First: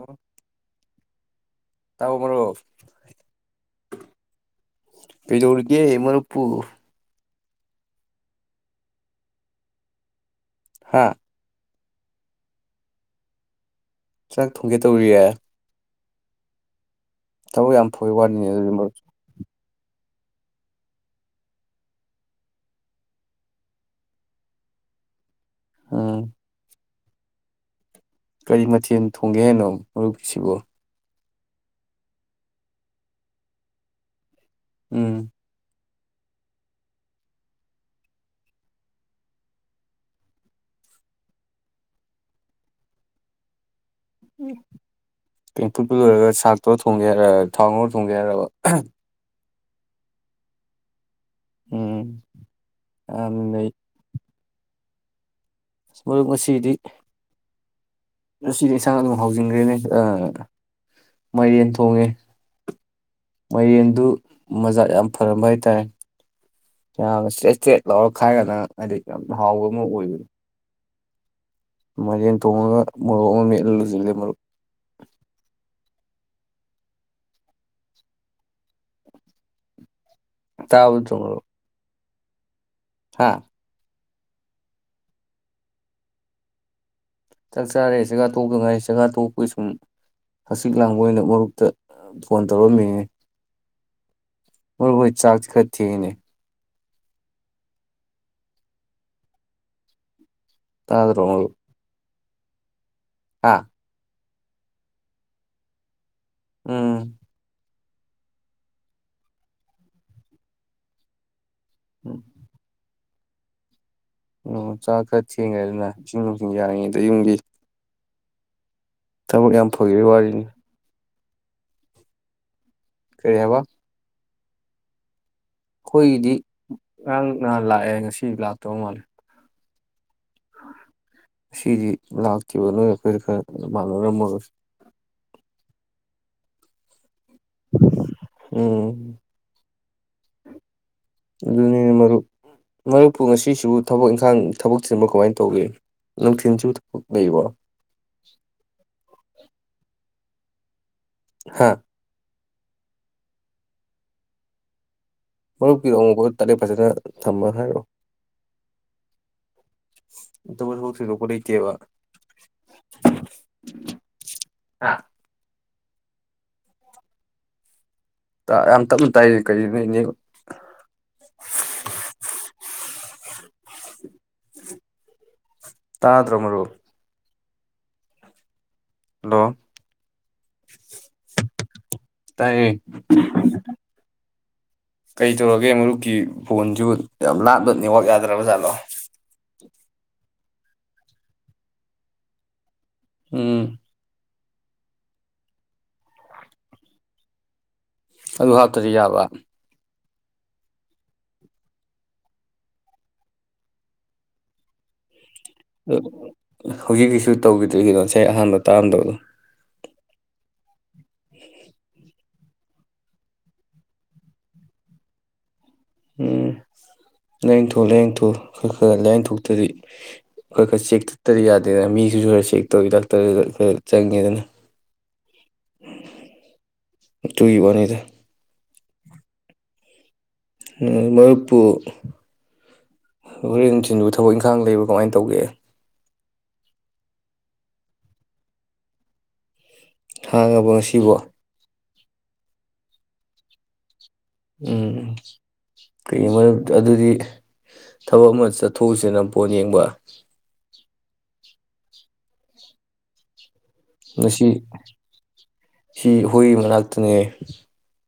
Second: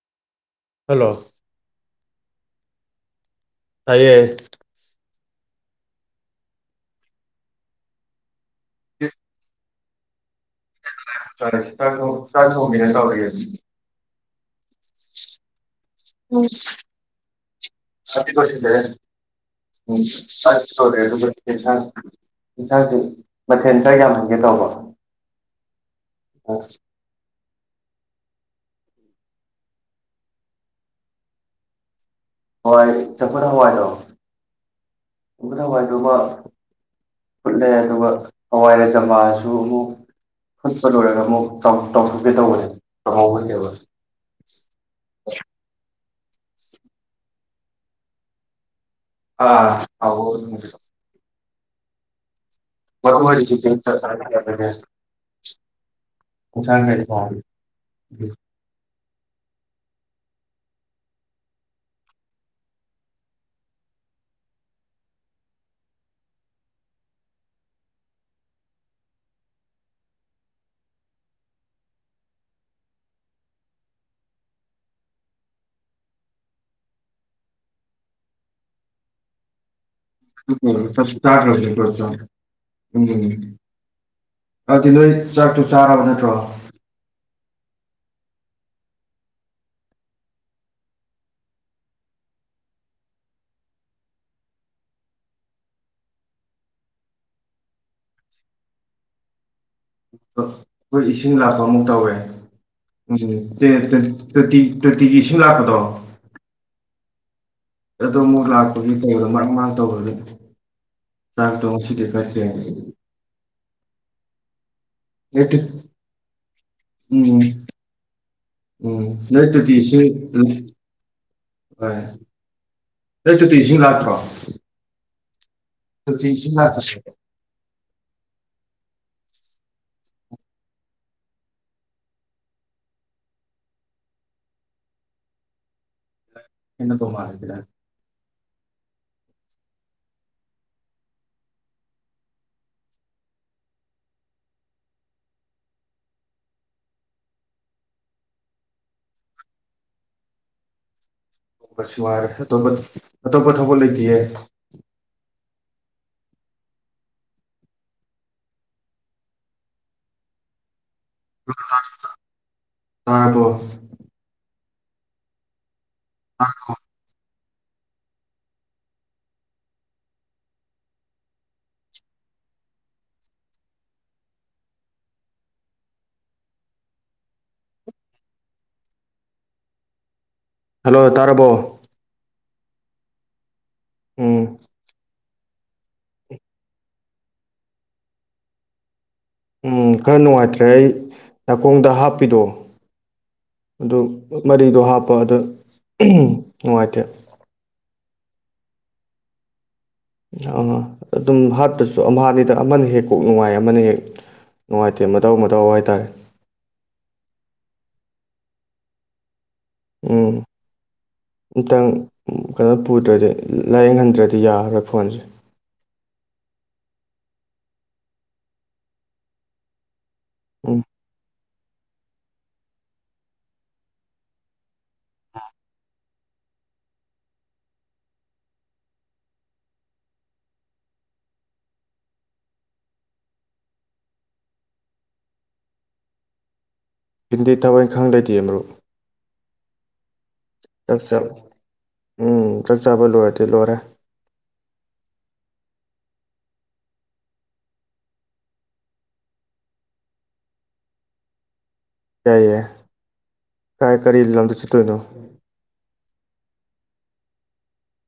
ꯍ ꯍꯜꯂꯣ ꯇꯕꯨ ꯃꯔ ꯇꯥꯏꯌꯦ ꯄꯗ ꯎꯔꯒꯦ ꯃꯔꯄꯨ ꯍꯥ ꯐꯔꯦ ꯆ ꯆꯥꯊꯧꯃꯤꯅ ꯇꯧꯔꯔꯤ ꯆꯪ ꯆꯪꯒꯦ ꯇꯧꯔꯤꯌꯦ ꯎꯝ ꯊꯕꯛ ꯌꯥꯝ ꯐꯦ ꯋꯥꯠꯅꯤꯅꯦ ꯑꯗꯨꯒꯤ ꯃꯔꯨꯞ ꯎꯝ ꯇꯧꯔꯦ ꯑꯗꯨꯒ ꯌꯦꯟꯁꯥꯡ ꯌꯦꯟꯁꯥꯡꯁꯤ ꯃꯊꯦꯜ ꯀꯔ ꯌꯥꯝ ꯍꯪꯒꯦ ꯇꯧꯕ ꯎꯝ ꯑꯣ ꯀꯔꯤ ꯃꯊꯦꯜ ꯊꯣꯡꯒꯦ ꯍꯥꯏꯅꯣ ꯃꯔꯨꯞꯁꯤꯕꯨꯣ ꯍꯣꯏ ꯆꯝꯄꯨꯠ ꯍꯋꯥꯏꯗꯣ ꯎꯝ [unintelligible] ꯑꯗꯨꯒ ꯐꯨꯠꯂꯦ ꯑꯗꯨꯒ ꯍꯋꯥꯏꯔꯖꯝꯕꯥꯁꯨ ꯑꯃꯨꯛ ꯐꯨꯠꯄ ꯂꯣꯏꯔꯒ ꯑꯃꯨꯛ ꯆꯥꯎꯊꯣꯛꯀꯦ ꯇꯧꯕꯁꯦ ꯇꯧꯍꯧꯒꯅꯦꯦꯕ ꯀꯩ ꯑꯗꯨ ꯂꯣꯏꯔꯒ ꯁꯥꯛꯇꯣ ꯊꯣꯡꯒꯦ ꯍꯥꯏ ꯊꯥꯎ ꯉꯔ ꯊꯣꯡꯒꯦ ꯍꯥꯏꯔꯕ ꯑ ꯊꯥꯎ ꯉꯧꯗꯣꯏꯅꯧ ꯎꯝ ꯌꯥꯝꯅ [unintelligible] [unintelligible] ꯃꯔꯨꯞ ꯉꯁꯤꯗꯤ ꯁꯤꯗꯤ ꯏꯁꯟꯥꯡ ꯍꯧꯖꯤꯡꯈ꯭ꯔꯦꯅꯦ ꯃꯥꯏꯔꯦꯟ ꯊꯣꯡꯉꯦ ꯃꯥꯏꯔꯦꯟꯗꯨ ꯃꯖꯥ ꯌꯥꯝ ꯐꯔꯝꯕ ꯍꯥꯏꯇꯥꯔꯦ ꯌꯥꯝꯅ ꯏꯁꯇ꯭ꯔꯦꯠ ꯏꯁꯇ꯭ꯔꯦꯠ ꯂꯥꯎꯔ ꯈꯥꯏꯔꯒꯅ ꯍꯥꯏꯗꯤ ꯌꯥꯝ ꯍꯥꯎꯕ ꯑꯃ ꯑꯣꯏꯕꯅꯤ ꯃꯔꯤꯟ ꯇꯣꯡꯉꯒ ꯃꯣꯔꯣꯛ ꯑꯃ ꯃꯦꯠꯂꯥꯒ ꯂꯣꯏꯁꯤꯟꯈꯔꯦ ꯃꯔꯨꯞ ꯇꯥꯕ ꯅꯠꯇ꯭ꯔꯣ ꯃꯔꯨꯞ [unintelligible] ꯎꯝ ꯍꯥ ꯑꯗꯨꯗꯤ ꯅꯣꯏ ꯆꯥꯛꯠꯇꯨ ꯆꯥꯔꯕ ꯅꯠꯇ꯭ꯔꯣ ꯆꯥꯛ ꯆꯥꯔꯦ ꯆꯦꯒꯥ ꯇꯣꯛꯇ ꯉꯥꯏ ꯆꯦꯒꯥꯥ ꯇꯣꯛꯄꯒꯤ ꯁꯨꯝ ꯍꯆꯤꯛ ꯂꯥꯡꯕ ꯑꯣꯏꯅ ꯃꯔꯨꯞꯇ ꯐꯣꯟ ꯇꯧꯔꯝꯃꯤꯅꯤ ꯃꯔꯨꯞꯣꯏ ꯆꯥꯛꯁꯤ ꯈꯔ ꯊꯦꯡꯉꯅꯤ ꯑꯩꯈꯣꯏ ꯇꯥꯗ꯭ꯔꯣ ꯏꯁꯤꯡ ꯃꯔꯨꯞ ꯂꯥꯛꯄ ꯑꯃꯨꯛ ꯇꯧꯋꯦ ꯍꯥ ꯎꯝꯠꯇ ꯇꯣꯇꯤ ꯇꯣꯇꯤꯒꯤ ꯏꯁꯤꯡ ꯂꯥꯛꯄꯗꯣ ꯎꯝ ꯑꯗꯣ ꯑꯃꯨꯛ ꯂꯥꯛꯄꯒꯤ ꯇꯧꯗꯣ ꯃꯔꯥꯡ ꯃꯔꯥꯡ ꯇꯧꯕꯒꯤ ꯆꯥꯛ ꯇꯣ ꯉꯁꯤꯗꯤ ꯈꯔ ꯊꯦꯡꯉꯦ ꯑꯣ ꯆꯥꯛ ꯈꯔ ꯅꯣꯏ ꯇꯨ ꯊꯦꯡꯉꯦ ꯑꯗꯨꯅ ꯏꯁꯤꯡ ꯅꯨꯡꯁꯤꯡ ꯌꯥꯔꯤꯉꯩꯗ ꯌꯨꯝꯕꯤ ꯎꯝ ꯎꯝ ꯅꯣꯏ ꯇꯣꯇꯤ ꯏꯁꯤꯡ ꯋꯥꯔꯤꯅꯤ ꯍ ꯀꯔꯤ ꯅꯠꯇ ꯍꯥꯏꯕ ꯇꯁꯤꯡ ꯂꯥꯛꯇ꯭ꯔꯣ ꯇꯣꯇꯤ ꯑꯩꯈꯣꯏꯒꯤꯗꯤ ꯏꯁꯤꯡ ꯂꯥꯛꯄꯁꯦ ꯉꯔꯥꯡ ꯅꯍꯥꯟ ꯂꯥꯛꯑꯦ ꯉꯁꯤ ꯂꯥꯛꯇꯧ ꯃꯥꯜꯂꯦ ꯁꯤꯗꯤ ꯂꯥꯛꯇꯈꯤꯕ ꯅꯣꯏ ꯑꯩꯈꯣꯏꯗ ꯈꯔ ꯃꯥꯟꯅꯔꯝꯃꯔꯁꯨ ꯀꯅ ꯇꯣ ꯃꯥꯦ [unintelligible] ꯎꯝ ꯑꯗꯨꯅꯤ ꯃꯔꯨꯞ ꯃꯔꯨꯞꯄꯨ ꯉꯁꯤꯁꯨꯕꯨ ꯊꯕꯛ ꯏꯪꯈꯥꯡ ꯊꯕꯛ ꯆꯤꯟꯕ ꯀꯃꯥꯏꯅ ꯇꯧꯒꯦ ꯅꯨꯡꯊꯤꯜꯁꯨ ꯊꯕꯛ ꯂꯩꯕꯣ ꯍꯥ ꯄꯁꯋꯥꯔꯊ ꯇꯞ ꯑꯇꯣꯞꯄ ꯊꯧꯕꯛ ꯂꯩꯇꯌꯦ ꯃꯔ ꯀꯔꯣ ꯇꯔ ꯐꯩꯁꯅ ꯊꯝꯝꯕ ꯍꯥꯏꯔꯣ ꯇꯥꯔꯄꯣ ꯑꯥ ꯑꯣ ꯌꯥꯝ ꯇꯞꯅ ꯇꯥꯏ ꯀꯩꯅꯣꯅꯦ ꯇꯥ ꯇ꯭ꯔꯣ ꯃꯔꯔ ꯍꯂꯣ ꯍꯜꯂꯣ ꯇꯥꯔꯕꯣ ꯇꯌꯦ ꯎꯝ ꯀꯩ ꯇꯧꯔꯒꯦ ꯃꯔꯨꯞꯀꯤ ꯐꯕꯣꯟꯁꯨ ꯌꯥꯝ ꯂꯥꯞꯕ ꯅꯦꯠꯋꯥꯛ ꯌꯥꯗ꯭ꯔꯕ ꯖꯥꯠꯂꯣ ꯎꯝ ꯈꯔ ꯅꯨꯡꯉꯥꯏꯇ꯭ꯔꯦ ꯑꯩ ꯅꯥꯀꯣꯡꯗ ꯍꯥꯞꯄꯤꯗꯣ ꯎꯝ ꯑꯗꯨ ꯃꯔꯤꯗꯣ ꯍꯥꯞꯄ ꯑꯗꯨꯗ ꯅꯨꯡꯉꯥꯏꯇꯦ ꯑꯗꯨ ꯍꯥꯞꯇꯗꯤ ꯌꯥꯕ ꯑ ꯑꯗꯨꯝ ꯍꯥꯠꯇꯁꯨ ꯑꯃ ꯑꯅꯤꯗ ꯑꯃꯅ ꯍꯦꯛ ꯀꯣꯛ ꯅꯨꯡꯉꯥꯏ ꯑꯃꯅ ꯍꯦꯛ ꯅꯨꯡꯉꯥꯏꯇꯦ ꯃꯇꯧ ꯃꯇꯧ ꯍꯥꯏꯇꯥꯔꯦ ꯍꯧꯖꯤꯛꯀꯤꯁꯨ ꯇꯧꯈꯤꯗ꯭ꯔꯤꯒꯤꯗꯣ ꯉꯁ ꯑꯍꯥꯟꯕ ꯇꯥꯔꯝꯗꯕꯗꯣ ꯎꯝ ꯃꯇꯪ ꯀꯩꯅꯣ ꯄꯨꯗ꯭ꯔꯗꯤ ꯂꯥꯏꯌꯦꯡꯍꯟꯗ꯭ꯔꯗꯤ ꯌꯥꯔꯔꯣꯏ ꯐꯣꯟꯁꯦ ꯎꯝ ꯂꯥꯏꯌꯦꯡꯊꯣꯛ ꯂꯥꯏꯌꯦꯡꯊꯣꯛ ꯈꯔ ꯈꯔ ꯂꯥꯏꯌꯦꯡꯊꯣꯛꯇꯗꯤ ꯑꯩꯈꯣꯏ ꯀ ꯎꯝ ꯁꯤꯈ ꯇ ꯌꯥꯗ ꯑꯗꯨ ꯃꯤꯁꯤꯁꯨ ꯈꯔ ꯆꯦꯛ ꯇꯧꯋ ꯗꯥꯛꯇꯔ ꯈꯔ ꯆꯪꯉꯦꯗꯅ ꯑ ꯗꯨꯏ ꯋꯥꯅꯤꯗ ꯃꯔꯨꯞꯄꯨ ꯍꯣꯔꯦꯟ ꯆꯤꯟꯕꯨ ꯊꯕꯛ ꯏꯪꯈꯥꯡ ꯂꯩꯕ꯭ꯔ ꯀꯃꯥꯏꯅ ꯇꯧꯒꯦ ꯍꯤꯟꯗꯤ ꯊꯋꯥꯏꯈꯥꯡ ꯂꯩꯇꯦ ꯑꯃꯔꯨ ꯍꯥꯡꯉꯕ ꯉꯁꯤꯕꯣ ꯎꯝ ꯆꯥꯛ ꯆꯥꯕ ꯂꯣꯏꯔꯗꯤ ꯂꯣꯏꯔꯦ ꯎꯝ ꯀꯩꯒꯤ ꯃꯔꯨꯞ ꯑꯗꯨꯗꯤ ꯊꯕꯛ ꯑꯃ ꯆꯠꯊꯣꯛꯎꯁꯤꯅ ꯄꯣꯠ ꯌꯦꯡꯕ [unintelligible] ꯀꯥꯏ ꯀꯔꯤ ꯂꯝꯗ ꯉꯁꯤ ꯆꯠꯇꯣꯏꯅꯣ ꯁꯤ ꯍꯨꯏ ꯃꯅꯥꯛꯇꯅꯦ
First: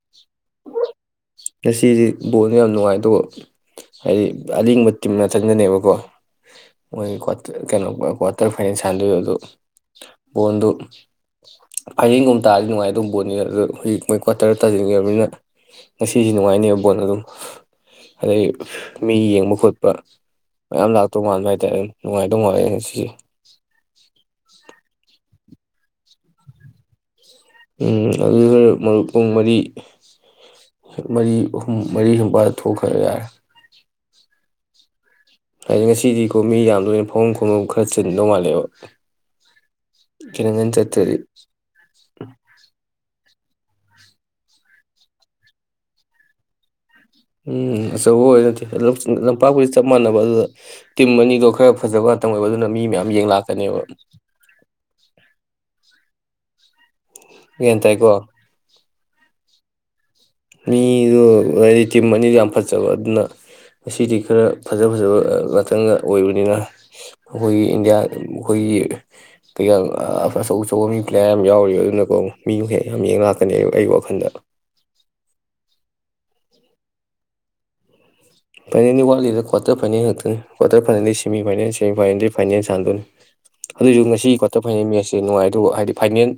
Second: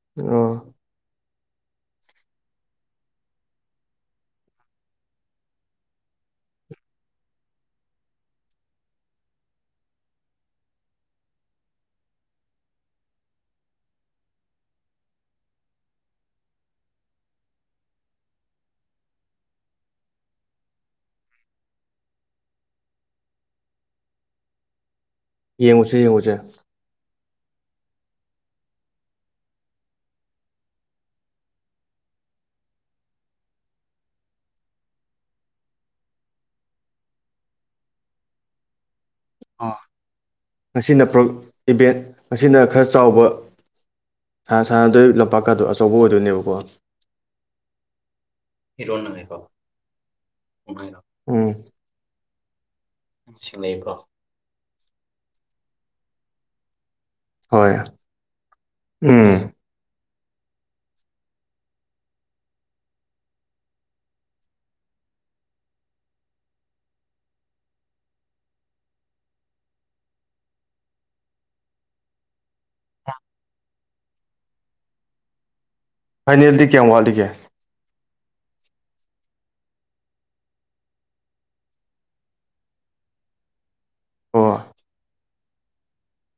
ꯑ ꯉꯁꯤꯗꯤ ꯕꯣꯜꯗꯣ ꯌꯥꯝ ꯅꯨꯡꯉꯥꯏꯗ ꯍꯥꯏꯗꯤ ꯑꯔꯤꯡꯕ ꯇꯤꯝꯅ ꯉꯥꯛꯇꯅꯦꯕꯀꯣ ꯃꯣꯏ ꯀꯩꯅꯣ ꯀ꯭ꯋꯥꯇꯔ ꯐꯥꯏꯅꯦꯜ ꯁꯥꯟꯗꯣꯏ ꯑꯗꯨ ꯕꯣꯜꯗꯨ ꯐꯥꯏꯔꯡꯒꯨꯝꯕ ꯇꯥꯔꯗꯤ ꯅꯨꯡꯉꯥꯏ ꯑꯗꯨ ꯕꯣꯜꯅꯤ ꯑꯗꯨ ꯍꯧꯖꯤꯛ ꯃꯣꯏ ꯀ꯭꯭ꯋꯥꯇꯔꯗ ꯇꯥꯁꯤꯟꯈꯕꯅꯤꯅ ꯉꯁꯤꯁꯤ ꯅꯨꯡꯉꯥꯏꯅꯦꯕ ꯕꯣꯠ ꯑꯗꯨꯝ ꯌꯦꯡꯉꯨꯁꯦ ꯌꯦꯡꯉꯨꯁꯦ ꯎꯝ ꯑꯗꯨ ꯈꯔ ꯄꯨꯡ ꯃꯔꯤ ꯃꯔꯤ ꯑꯍꯨꯝ ꯃꯔꯤ ꯁ꯭ꯋꯥꯏꯗ ꯊꯣꯛꯈ꯭ꯔꯒ ꯌꯥꯔꯦ ꯍꯥꯏꯗꯤ ꯉꯁꯤꯗꯤꯀꯣ ꯃꯤ ꯌꯥꯝ ꯂꯣꯏꯅ ꯐꯃꯝ ꯈꯣꯡꯐꯝ ꯈꯔ ꯆꯤꯟꯗꯧ ꯃꯥꯜꯂꯦꯕ ꯑꯣ ꯈꯤꯇꯪꯒꯟ ꯉꯁꯤ ꯅ ꯆꯠꯇ꯭ꯔꯗꯤ ꯏꯚꯦꯟ ꯑꯁꯤꯅ ꯈꯔ ꯆꯥꯎꯕ ꯁꯥꯟꯅꯗꯣꯏ ꯂꯝꯄꯥꯛꯀꯗꯣ ꯑꯆꯧꯕ ꯑꯣꯏꯗꯣꯏꯅꯦꯕꯀꯣ ꯎꯝ ꯑꯆꯧꯕ ꯑꯣꯏꯅ ꯑꯣꯏꯅꯠꯇꯦ ꯂꯝꯄꯥꯛꯀꯨꯗꯤ ꯆꯞ ꯃꯥꯟꯅꯕ ꯑꯗꯨꯗ ꯇꯤꯝ ꯑꯅꯤꯗꯣ ꯎꯝ ꯈꯔ ꯐꯖꯕ ꯑꯣꯏꯕ ꯃꯤ ꯃꯌꯥꯝ ꯌꯦ ꯂꯥꯛꯀꯅꯦꯕ [unintelligible] ꯍꯣꯏ ꯒ꯭ꯌꯥꯟ ꯇꯥꯏ ꯀꯣ ꯎꯝ ꯃꯤꯗꯨꯣ ꯍꯥꯏꯗꯤ ꯇꯤꯝ ꯑꯅꯤꯗꯨ ꯌꯥꯝ ꯐꯖꯕ ꯑꯗꯨꯅ ꯉꯁꯤꯗꯤ ꯈꯔ ꯐꯖ ꯐꯖꯕ ꯉꯥꯛꯇꯪꯒ ꯑꯣꯏꯕꯅꯤꯅ ꯑꯩꯈꯣꯏꯒꯤ ꯏꯟꯗꯤꯌꯥ ꯑꯩꯈꯣꯏꯒꯤ ꯀꯩꯀ ꯑꯆꯧ ꯑꯆꯧꯕ ꯃꯤ ꯄ꯭ꯂꯦꯌꯥꯔ ꯌꯥꯝ ꯌꯥꯎꯔꯤꯕ ꯑꯗꯨꯅꯀꯣ ꯃꯤꯕꯨ ꯍꯦꯛ ꯌꯥꯝ ꯌꯦꯡ ꯂꯥꯛꯀꯅꯦꯕ ꯑꯩꯕꯨ ꯐꯟꯗ ꯐꯥꯏꯅꯦꯜꯗꯤ ꯀ꯭ꯌꯥꯝ ꯋꯥꯂꯤꯀꯦ ꯐꯥꯏꯅꯦꯜꯒꯤ ꯋꯥꯠꯂꯤꯗ ꯀ꯭ꯋꯥꯔꯇꯔ ꯐꯥꯏꯅꯦꯜ ꯉꯥꯛꯛꯇꯅꯤ ꯀ꯭ꯋꯥꯔꯇꯔ ꯐꯥꯏꯅꯦꯜꯗ ꯁꯦꯃꯤ ꯐꯥꯏꯅꯦꯜ ꯁꯦꯃꯤ ꯐꯥꯏꯅꯦꯜꯗꯒꯤ ꯐꯥꯏꯅꯦꯜ ꯁꯥꯟꯗꯣꯏꯅꯤ ꯑꯗꯨꯁꯨ ꯉꯁꯨ ꯑꯣ ꯀ꯭ꯋꯥꯇꯔ ꯐꯥꯏꯅꯦꯜ ꯃꯦꯁ ꯁꯦ ꯅꯨꯡꯉꯥꯏꯔꯦ ꯑꯗꯨꯒ ꯍꯥꯏꯗꯤ ꯐꯥꯏꯅꯜ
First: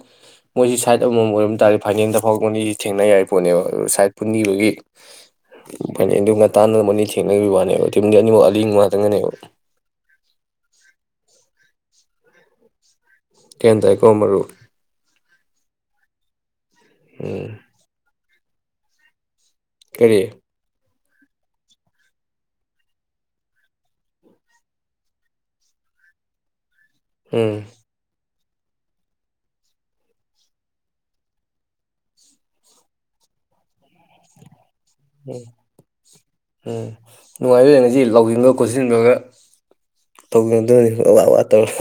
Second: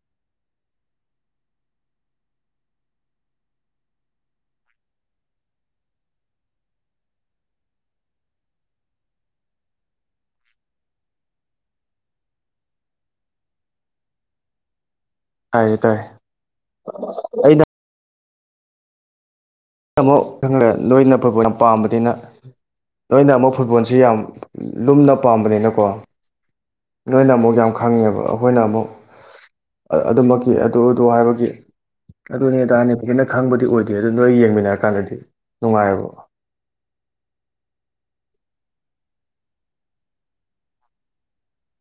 ꯃꯣꯏꯁꯤ ꯁꯥꯏꯠ ꯑꯃꯃꯝ ꯑꯣꯏꯔꯝ ꯇꯥꯔꯗꯤ ꯐꯥꯏꯅꯜꯗ ꯐꯥꯎꯔꯛꯄꯅꯤꯁꯤ ꯊꯦꯡꯅ ꯌꯥꯏ ꯄꯣꯠꯅꯦꯕ ꯑꯗꯨ ꯁꯥꯏꯠ ꯄꯨꯟꯈꯤꯕꯒꯤ ꯐꯥꯏꯅꯜꯗꯨ ꯉ ꯇꯥꯟꯅꯅꯕ ꯃꯅꯤ ꯊꯦꯡꯅꯈꯤꯕ ꯋꯥꯅꯦꯕ ꯇꯤꯝꯗꯤ ꯑꯅꯤꯃꯛ ꯑꯂꯤ ꯉꯥꯛꯇꯪꯒꯅꯦꯕ ꯀꯦꯟ ꯊ ꯀꯃꯔ ꯂꯩ ꯇꯥꯏ ꯎꯝ ꯑꯩꯅ ꯇꯥꯃꯣ ꯀꯔꯤ ꯈꯪꯂꯦ ꯅꯣꯏꯅ ꯐꯨꯠꯕꯣꯜ ꯄꯥꯝꯕꯅꯤꯅ ꯂꯣꯏꯅ ꯑꯃꯨꯛ ꯐꯨꯠꯕꯣꯜꯁꯤ ꯌꯥꯝ ꯂꯨꯝꯅ ꯄꯥꯝꯕꯅꯤꯅꯀꯣ ꯅꯣꯏꯅ ꯑꯃꯨꯛ ꯎꯝ ꯌꯥꯝ ꯈꯪꯉꯦꯕ ꯑꯣ ꯑꯩꯈꯣꯏꯅ ꯑꯃꯨꯛ ꯑꯗꯨꯃꯛꯀꯤ ꯑꯗꯨ ꯑꯗꯨ ꯍꯥꯏꯕꯒꯤ ꯑꯗꯨꯅꯤꯇꯥꯔꯅꯤ ꯐꯖꯅ ꯈꯪꯕꯗꯤ ꯑꯣꯏꯗꯦ ꯑꯗꯨ ꯅꯣꯏ ꯌꯦꯡꯃꯤꯟꯅ ꯎꯝ ꯎꯝ ꯅꯨꯡꯉꯥꯏꯖ ꯉꯁꯤ ꯂ ꯂꯧꯁꯤꯟꯕ ꯈꯣꯠꯁꯤꯟꯕꯒ ꯇꯧꯗꯣꯏꯅꯤ ꯑꯋꯥ ꯑ ꯇꯧꯔ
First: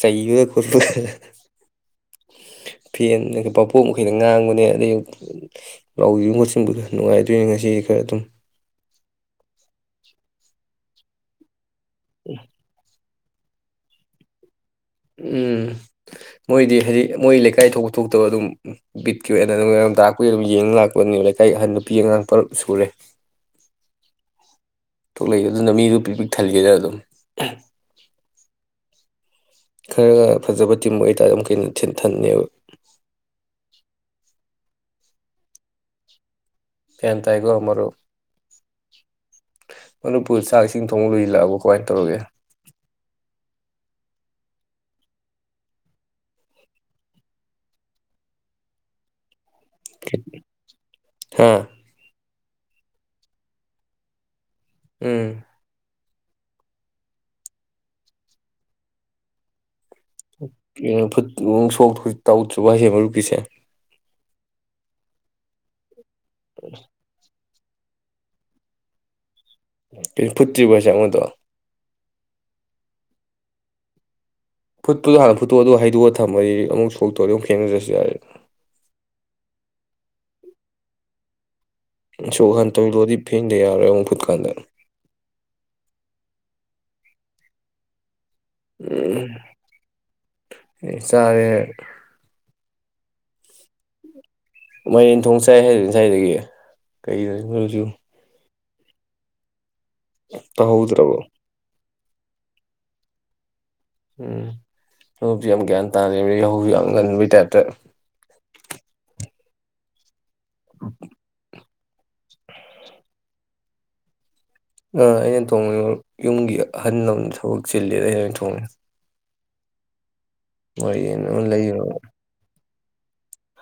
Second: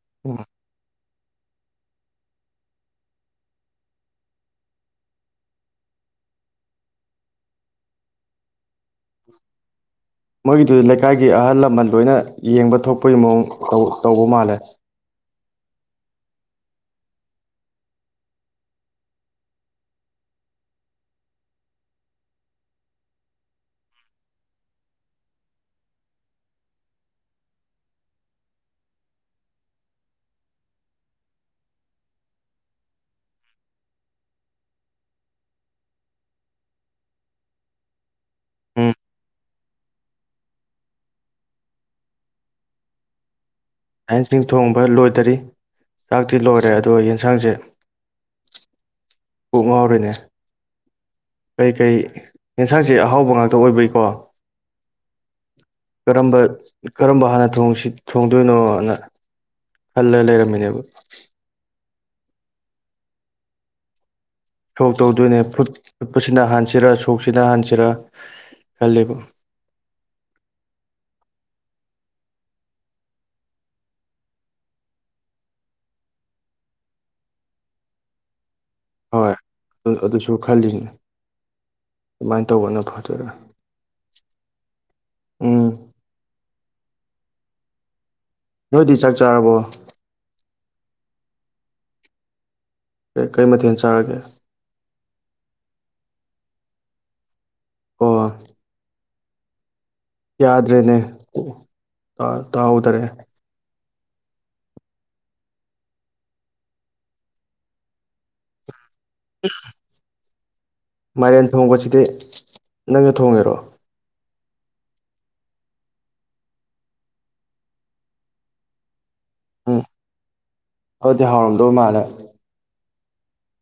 ꯁꯩ ꯈꯨꯔꯗ [unintelligible] ꯐꯦꯟ ꯄꯥꯄꯣꯞ ꯃꯈꯩꯩꯅ ꯉꯥꯡꯕꯅꯦ ꯑꯗꯩ ꯂꯧꯁꯤ ꯈꯣꯠꯆꯟꯕ ꯈꯔ ꯅꯨꯡꯉꯥꯏꯗꯣꯏꯅꯦ ꯉꯁꯤꯗꯤ ꯈꯔ ꯑꯗꯨꯝ ꯃꯣꯏꯗꯨ ꯂꯩꯀꯥꯏꯒꯤ ꯑꯍꯜ ꯂꯃꯟ ꯂꯣꯏꯅ ꯌꯦꯡꯕ ꯊꯣꯛ ꯑꯩꯈꯣꯏꯒꯤ ꯃꯑꯣꯡ ꯇꯧꯕ ꯃꯥꯜꯂꯦ ꯎꯝ ꯃꯣꯏꯗꯤ ꯍꯥꯏꯗꯤ ꯃꯣꯏ ꯂꯩꯀꯥꯏ ꯊꯣꯛꯄ ꯊꯣꯛꯇꯕ ꯑꯗꯨꯝ ꯕꯤꯠꯀꯤ ꯑꯣꯏꯅ ꯑꯗꯨꯝꯝ ꯇꯥꯛꯄꯨꯒꯤ ꯑꯗꯨꯝ ꯌꯦꯡ ꯂꯥꯛꯄꯅꯦꯕ ꯂꯩꯀꯥꯏ ꯑꯍꯟ ꯅꯨꯄꯤ ꯑꯉꯥꯡ ꯇꯔ ꯁꯨꯔꯦ ꯊꯣꯛꯂꯛꯏꯦ ꯑꯗꯨꯅ ꯃꯤꯗꯨ ꯄꯤꯛ ꯄꯤꯛ ꯊꯜꯒꯦꯅ ꯑꯗꯨꯝ ꯈꯔꯒ ꯐꯖꯕ ꯇꯤꯝ ꯑꯣꯏꯇꯥꯔꯦ ꯑꯗꯨ ꯀ ꯊꯟꯅꯕ ꯒ꯭ꯌꯥꯟ ꯇꯥꯏꯀꯣ ꯃꯔꯨꯞ ꯎꯝ ꯃꯔꯨꯞꯄꯨꯔ ꯆꯥꯛ ꯏꯁꯤꯡ ꯊꯣꯡ ꯂꯣꯏꯁꯤꯜꯂꯛꯑꯕ ꯀꯃꯥꯏꯅ ꯇꯧꯔꯒꯦ ꯑꯥꯏꯟꯁꯤꯡꯁꯤꯡ ꯊꯣꯡꯕ ꯂꯣꯏꯗꯔꯤ ꯆꯥꯛꯇꯤ ꯂꯣꯏꯔꯦ ꯑꯗꯨꯒ ꯌꯦꯟꯁꯥꯡꯁꯦ ꯀꯣꯛ ꯉꯥꯎꯔꯤꯅꯦ ꯍꯥ ꯀꯩꯀꯩ ꯌꯦꯟꯁꯥꯡꯁꯦ ꯑꯍꯥꯎꯕ ꯉꯥꯛꯇ ꯑꯣꯏꯕꯩꯀꯣ ꯎꯝ ꯀꯔꯝꯕ ꯀꯔꯝꯕ ꯍꯥꯟꯅ ꯊꯣꯡꯗꯣꯏꯅꯣꯅ ꯈꯜꯂ ꯂꯩꯔꯝꯃꯤꯅꯦꯕ ꯎ ꯁꯣ ꯇꯎꯠꯁꯨꯕꯁꯤꯦ ꯃꯔꯨ ꯄꯤꯁꯦ ꯊꯧ ꯇꯧꯗꯣꯏꯅꯦ ꯐꯨꯠ ꯆꯄꯁꯤꯅ ꯍꯥꯟꯁꯤꯔꯥ ꯁꯧꯁꯤꯅ ꯍꯥꯟꯁꯤꯔ ꯆꯔ ꯈꯂꯦꯕꯨ ꯐꯇ꯭ꯔꯤ ꯄꯩꯁꯥ ꯃꯗꯣ ꯐꯨꯠꯇꯨꯗꯣ ꯍꯥꯟꯅ ꯐꯨꯠꯇꯣ ꯑꯗꯨꯣ ꯍꯩꯗꯣꯛꯑ ꯊꯝꯃꯗꯤ ꯑꯃꯨꯛ ꯁꯣꯛꯇꯧꯗꯤ ꯑꯃꯨꯛ ꯈꯦꯡꯅꯗ꯭ꯔꯁꯨ ꯌꯥꯔꯦ ꯍꯣꯏ ꯑꯗꯨꯁꯨ ꯈꯜꯂꯤꯅꯤ ꯁꯣꯍꯟꯇ ꯂꯣꯗꯤ ꯐꯦꯟꯗ ꯌꯥꯔꯦ ꯐꯨꯠꯀꯥꯟꯗ ꯎꯝ ꯅꯣꯏꯗꯤ ꯆꯥꯛ ꯎꯝ ꯆꯥꯔꯕꯣ ꯆꯥꯔꯦ ꯀ ꯀꯔꯤ ꯃꯊꯦꯜ ꯆꯥꯔꯒꯦ ꯃꯔꯦꯟ ꯊꯣꯡ ꯆꯥꯏ ꯍꯥꯏꯗꯨ ꯉꯁꯥꯏꯗꯒꯤ ꯀꯩꯗ ꯁꯨ ꯑꯣ ꯌꯥꯗ꯭ꯔꯦꯅꯦ ꯇꯥꯍꯧꯗ꯭ꯔꯕꯣ ꯇꯥꯍꯧꯗꯔꯦ ꯎꯝ ꯍꯧꯨꯁꯨ ꯌꯥꯝ ꯒ꯭ꯌꯥꯟ ꯇꯥꯅꯍꯧꯁꯨ ꯌꯥꯝ ꯉꯟꯕꯒꯤ ꯇꯥꯏꯞꯇ [unintelligible] ꯃꯥꯏꯔꯦꯟ ꯊꯣꯡꯕꯁꯤꯗꯤ ꯅꯪꯅ ꯊꯣꯡꯉꯦꯔꯣ ꯑ ꯑꯩꯅ ꯊꯣꯡꯉꯤ ꯌꯨꯝꯒꯤ ꯑꯍꯜ ꯂ ꯊꯕꯛ ꯆꯤꯂꯦ ꯑꯩꯅꯩꯅ ꯊꯣꯡꯉꯤ ꯑꯥ ꯑꯗꯤ ꯍꯥꯎꯔꯝꯗꯧ ꯃꯥꯅꯦ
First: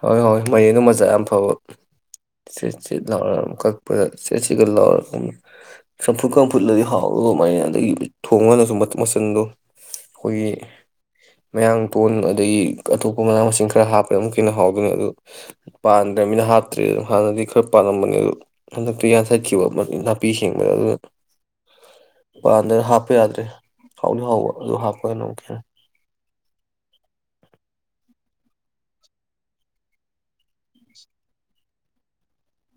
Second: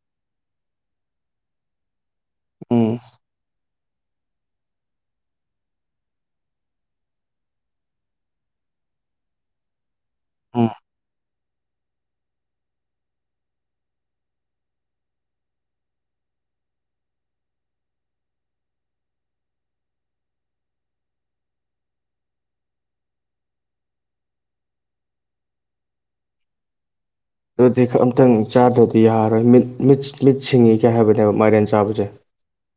ꯍꯣꯏ ꯍꯣꯏ ꯃꯌꯦꯡꯒ ꯃꯆꯥ ꯌꯥꯝ ꯐꯕ ꯁꯤ ꯎꯝ ꯁꯤ ꯂ ꯑꯃ ꯑꯩꯈꯣꯏ ꯁꯦꯠꯁꯤꯒ ꯂꯥꯎꯔꯒ ꯆꯝꯐꯨꯠ ꯀꯐꯨꯠꯂꯗꯤ ꯍꯥꯎꯔꯨ ꯑꯗꯨꯃꯥꯏꯅ ꯑꯗꯒꯤ ꯊꯣꯡꯉꯒꯁꯨ ꯃꯆꯟꯗꯣ ꯑꯩꯈꯣꯏꯒꯤ ꯎꯝ ꯃꯌꯥꯡ ꯇꯣꯟ ꯑꯗꯒꯤ ꯑꯇꯣꯞꯄ ꯃꯅꯥ ꯃꯁꯤꯡ ꯈꯔ ꯍꯥꯞꯄꯗ ꯑꯃꯨꯛ ꯗꯨꯅ ꯍꯥꯎꯗꯅꯤ ꯑꯗꯨ ꯄꯥꯟꯗ꯭ꯔꯅꯤꯅ ꯍꯥꯞꯇ꯭ꯔꯦ ꯑꯗꯨ ꯍꯥꯟꯅꯗꯤ ꯈꯔ ꯄꯥꯜꯂꯝꯝꯕꯅꯦ ꯑꯗꯨ ꯍꯟꯗꯛꯇꯤ ꯌꯥꯟꯊꯠꯈꯤꯕ ꯅꯥꯄꯤ ꯁꯦꯡꯕꯗ ꯑꯗꯨ ꯄꯥꯟꯗ꯭ꯔꯦ ꯍꯥꯞꯄ ꯌꯥꯗ꯭ꯔꯦ ꯍꯥꯎꯗꯤ ꯍꯥꯎꯕ ꯑꯗꯨ ꯍꯥꯞꯄꯒꯅ ꯑꯃꯨꯛ ꯈꯦꯠꯅꯩ ꯑꯗꯨꯗꯤ ꯑꯝꯇꯪ ꯆꯥꯗ꯭ꯔꯗꯤ ꯌꯥꯔꯔꯣꯏꯠ ꯃꯤꯠ ꯁꯤꯡꯉꯤꯒ ꯍꯥꯏꯕꯅꯦꯕ ꯃꯥꯏꯔꯦꯟ ꯆꯥꯕꯁꯦ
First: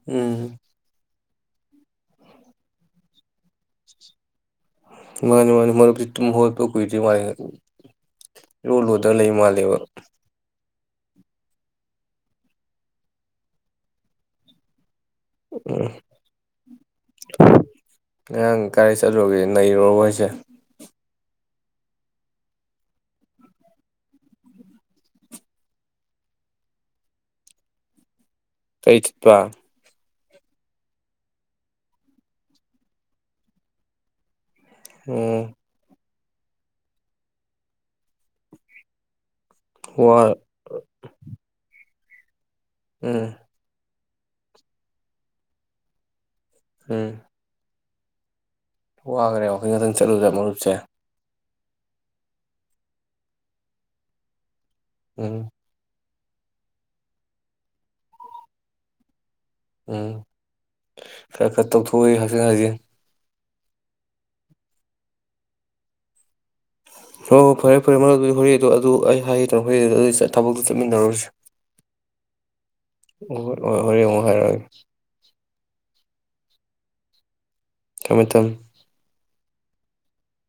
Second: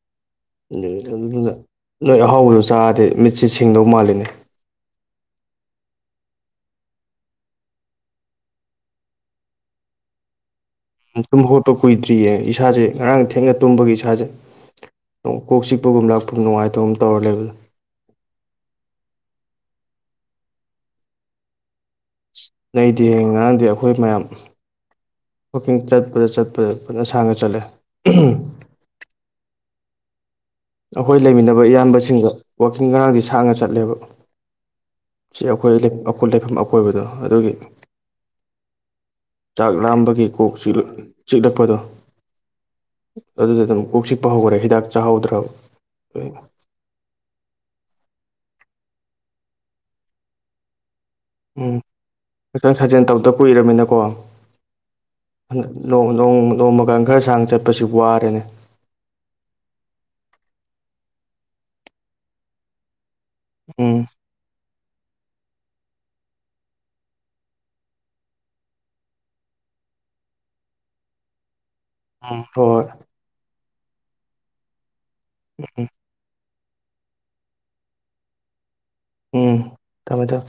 ꯎꯝ ꯑꯗꯨꯗꯨꯅ ꯅꯣꯏ ꯑꯍꯥꯎꯕꯗ ꯆꯥꯔꯗꯤ ꯃꯤꯠꯁꯤꯡꯗꯧ ꯃꯥꯜꯂꯤꯅꯦ ꯃꯥꯅꯤ ꯃꯥꯅꯤ ꯃꯔꯨꯞꯁꯤ ꯇꯨꯝ ꯍꯧ ꯒꯠꯄ ꯀꯨꯏ ꯗ꯭ꯔꯤ ꯃꯥꯜꯂꯤ ꯏꯔꯨ ꯂꯨꯗꯥ ꯂꯩ ꯃꯥꯜꯂꯦꯕ ꯇꯨꯝ ꯍꯧꯒꯠꯄ ꯀꯨꯏꯗ꯭ꯔꯤꯌꯦ ꯏꯁꯥꯁꯦ ꯉꯔꯥꯡ ꯊꯦꯡꯅ ꯇꯨꯝꯕꯒꯤ ꯏꯁꯥꯁꯦ ꯀꯣꯛ ꯎꯝ ꯆꯤꯛꯄꯒꯨꯝ ꯂꯥꯛꯄ ꯅꯨꯡꯉꯥꯏꯇꯕꯒꯨꯝ ꯇꯧꯔ ꯂꯩꯕ ꯔꯨꯏ ꯔꯣ ꯍꯥꯢꯁꯦ ꯅꯩ ꯗꯤꯌꯦ ꯉꯔꯥꯡꯗꯤ ꯑꯩꯈꯣꯏ ꯃꯌꯥꯝ ꯋꯥꯛꯀꯤꯡ ꯆꯠꯄꯗ ꯆꯠꯄꯗ ꯐꯥꯅꯥ ꯁꯥꯡꯅ ꯆꯠꯂꯦ ꯀꯩ ꯆꯠꯄꯥ ꯑꯩꯈꯣꯏ ꯂꯩꯃꯤꯟꯅꯕ ꯏꯌꯥꯝꯕꯁꯤꯡꯒ ꯋꯥꯛꯀꯤꯡ ꯉꯔꯥꯡꯗꯤ ꯁꯥꯡꯅ ꯆꯠꯂꯦꯕ ꯎꯝ ꯁꯤ ꯑꯩꯈꯣꯏ ꯑꯩꯈꯣꯏ ꯂꯩꯐꯝ ꯑꯀꯣꯏꯕꯗꯣ ꯑꯗꯨꯒꯤ ꯆꯥꯛ ꯋꯥ ꯂꯥꯝꯕꯒꯤ ꯀꯣꯛ ꯆꯤꯛꯂꯛꯄꯗꯣ ꯎꯝ ꯑꯗꯨꯗ ꯁꯨꯝ ꯀꯣꯛ ꯆꯤꯛ ꯄ ꯍꯧꯈꯔꯦ ꯍꯤꯗꯥꯛ ꯆꯍꯧꯗ꯭ꯔꯕ [unintelligible] ꯎꯝ ꯋꯥꯈꯔꯦ ꯋꯥꯛꯀꯤꯡ ꯉꯥꯛꯇꯪ ꯆꯠꯂꯨꯕꯁꯦ ꯃꯔꯨꯞꯁꯦ ꯎꯝ ꯍꯛꯆꯥꯡ ꯁꯥꯖꯦꯜ ꯇꯧꯗ ꯀꯨꯏꯔꯝꯃꯤꯅꯀꯣ ꯎꯝ [unintelligible] ꯅꯣꯡ ꯅꯣꯡꯃ ꯀꯥꯟ ꯈꯔ ꯁꯥꯡꯅ ꯆꯠꯄꯁꯤ ꯋꯥꯔꯦꯅꯤ ꯎꯝ ꯈꯔ ꯈꯔ ꯇꯧꯊꯣꯛꯎꯏ ꯍꯛ ꯆꯥꯡ ꯁꯥꯖꯦꯜ ꯎꯝ ꯍꯣꯏ ꯍꯣꯏ ꯐꯔꯦ ꯐꯔꯦ ꯃꯔ ꯑꯗꯨꯗꯤ ꯍꯣꯔꯦꯟ ꯑꯗꯨ ꯑꯗꯨ ꯑꯩ ꯍꯥꯏꯒꯦ ꯇꯧꯕꯅꯦ ꯍꯣꯔꯦꯟ ꯑꯗꯨ ꯑꯗꯨ ꯊꯕꯛꯇꯨ ꯆꯠꯃꯤꯟꯅꯔꯨꯔꯁꯤ ꯍꯣꯏ ꯑꯣ ꯍꯣꯔꯦꯟ ꯑꯃꯨꯛ ꯍꯥꯏꯔꯛ ꯑꯒꯦ ꯑꯣ ꯊꯃꯦ ꯊꯝꯃꯦ ꯎꯝ ꯊꯃꯦ ꯆꯣ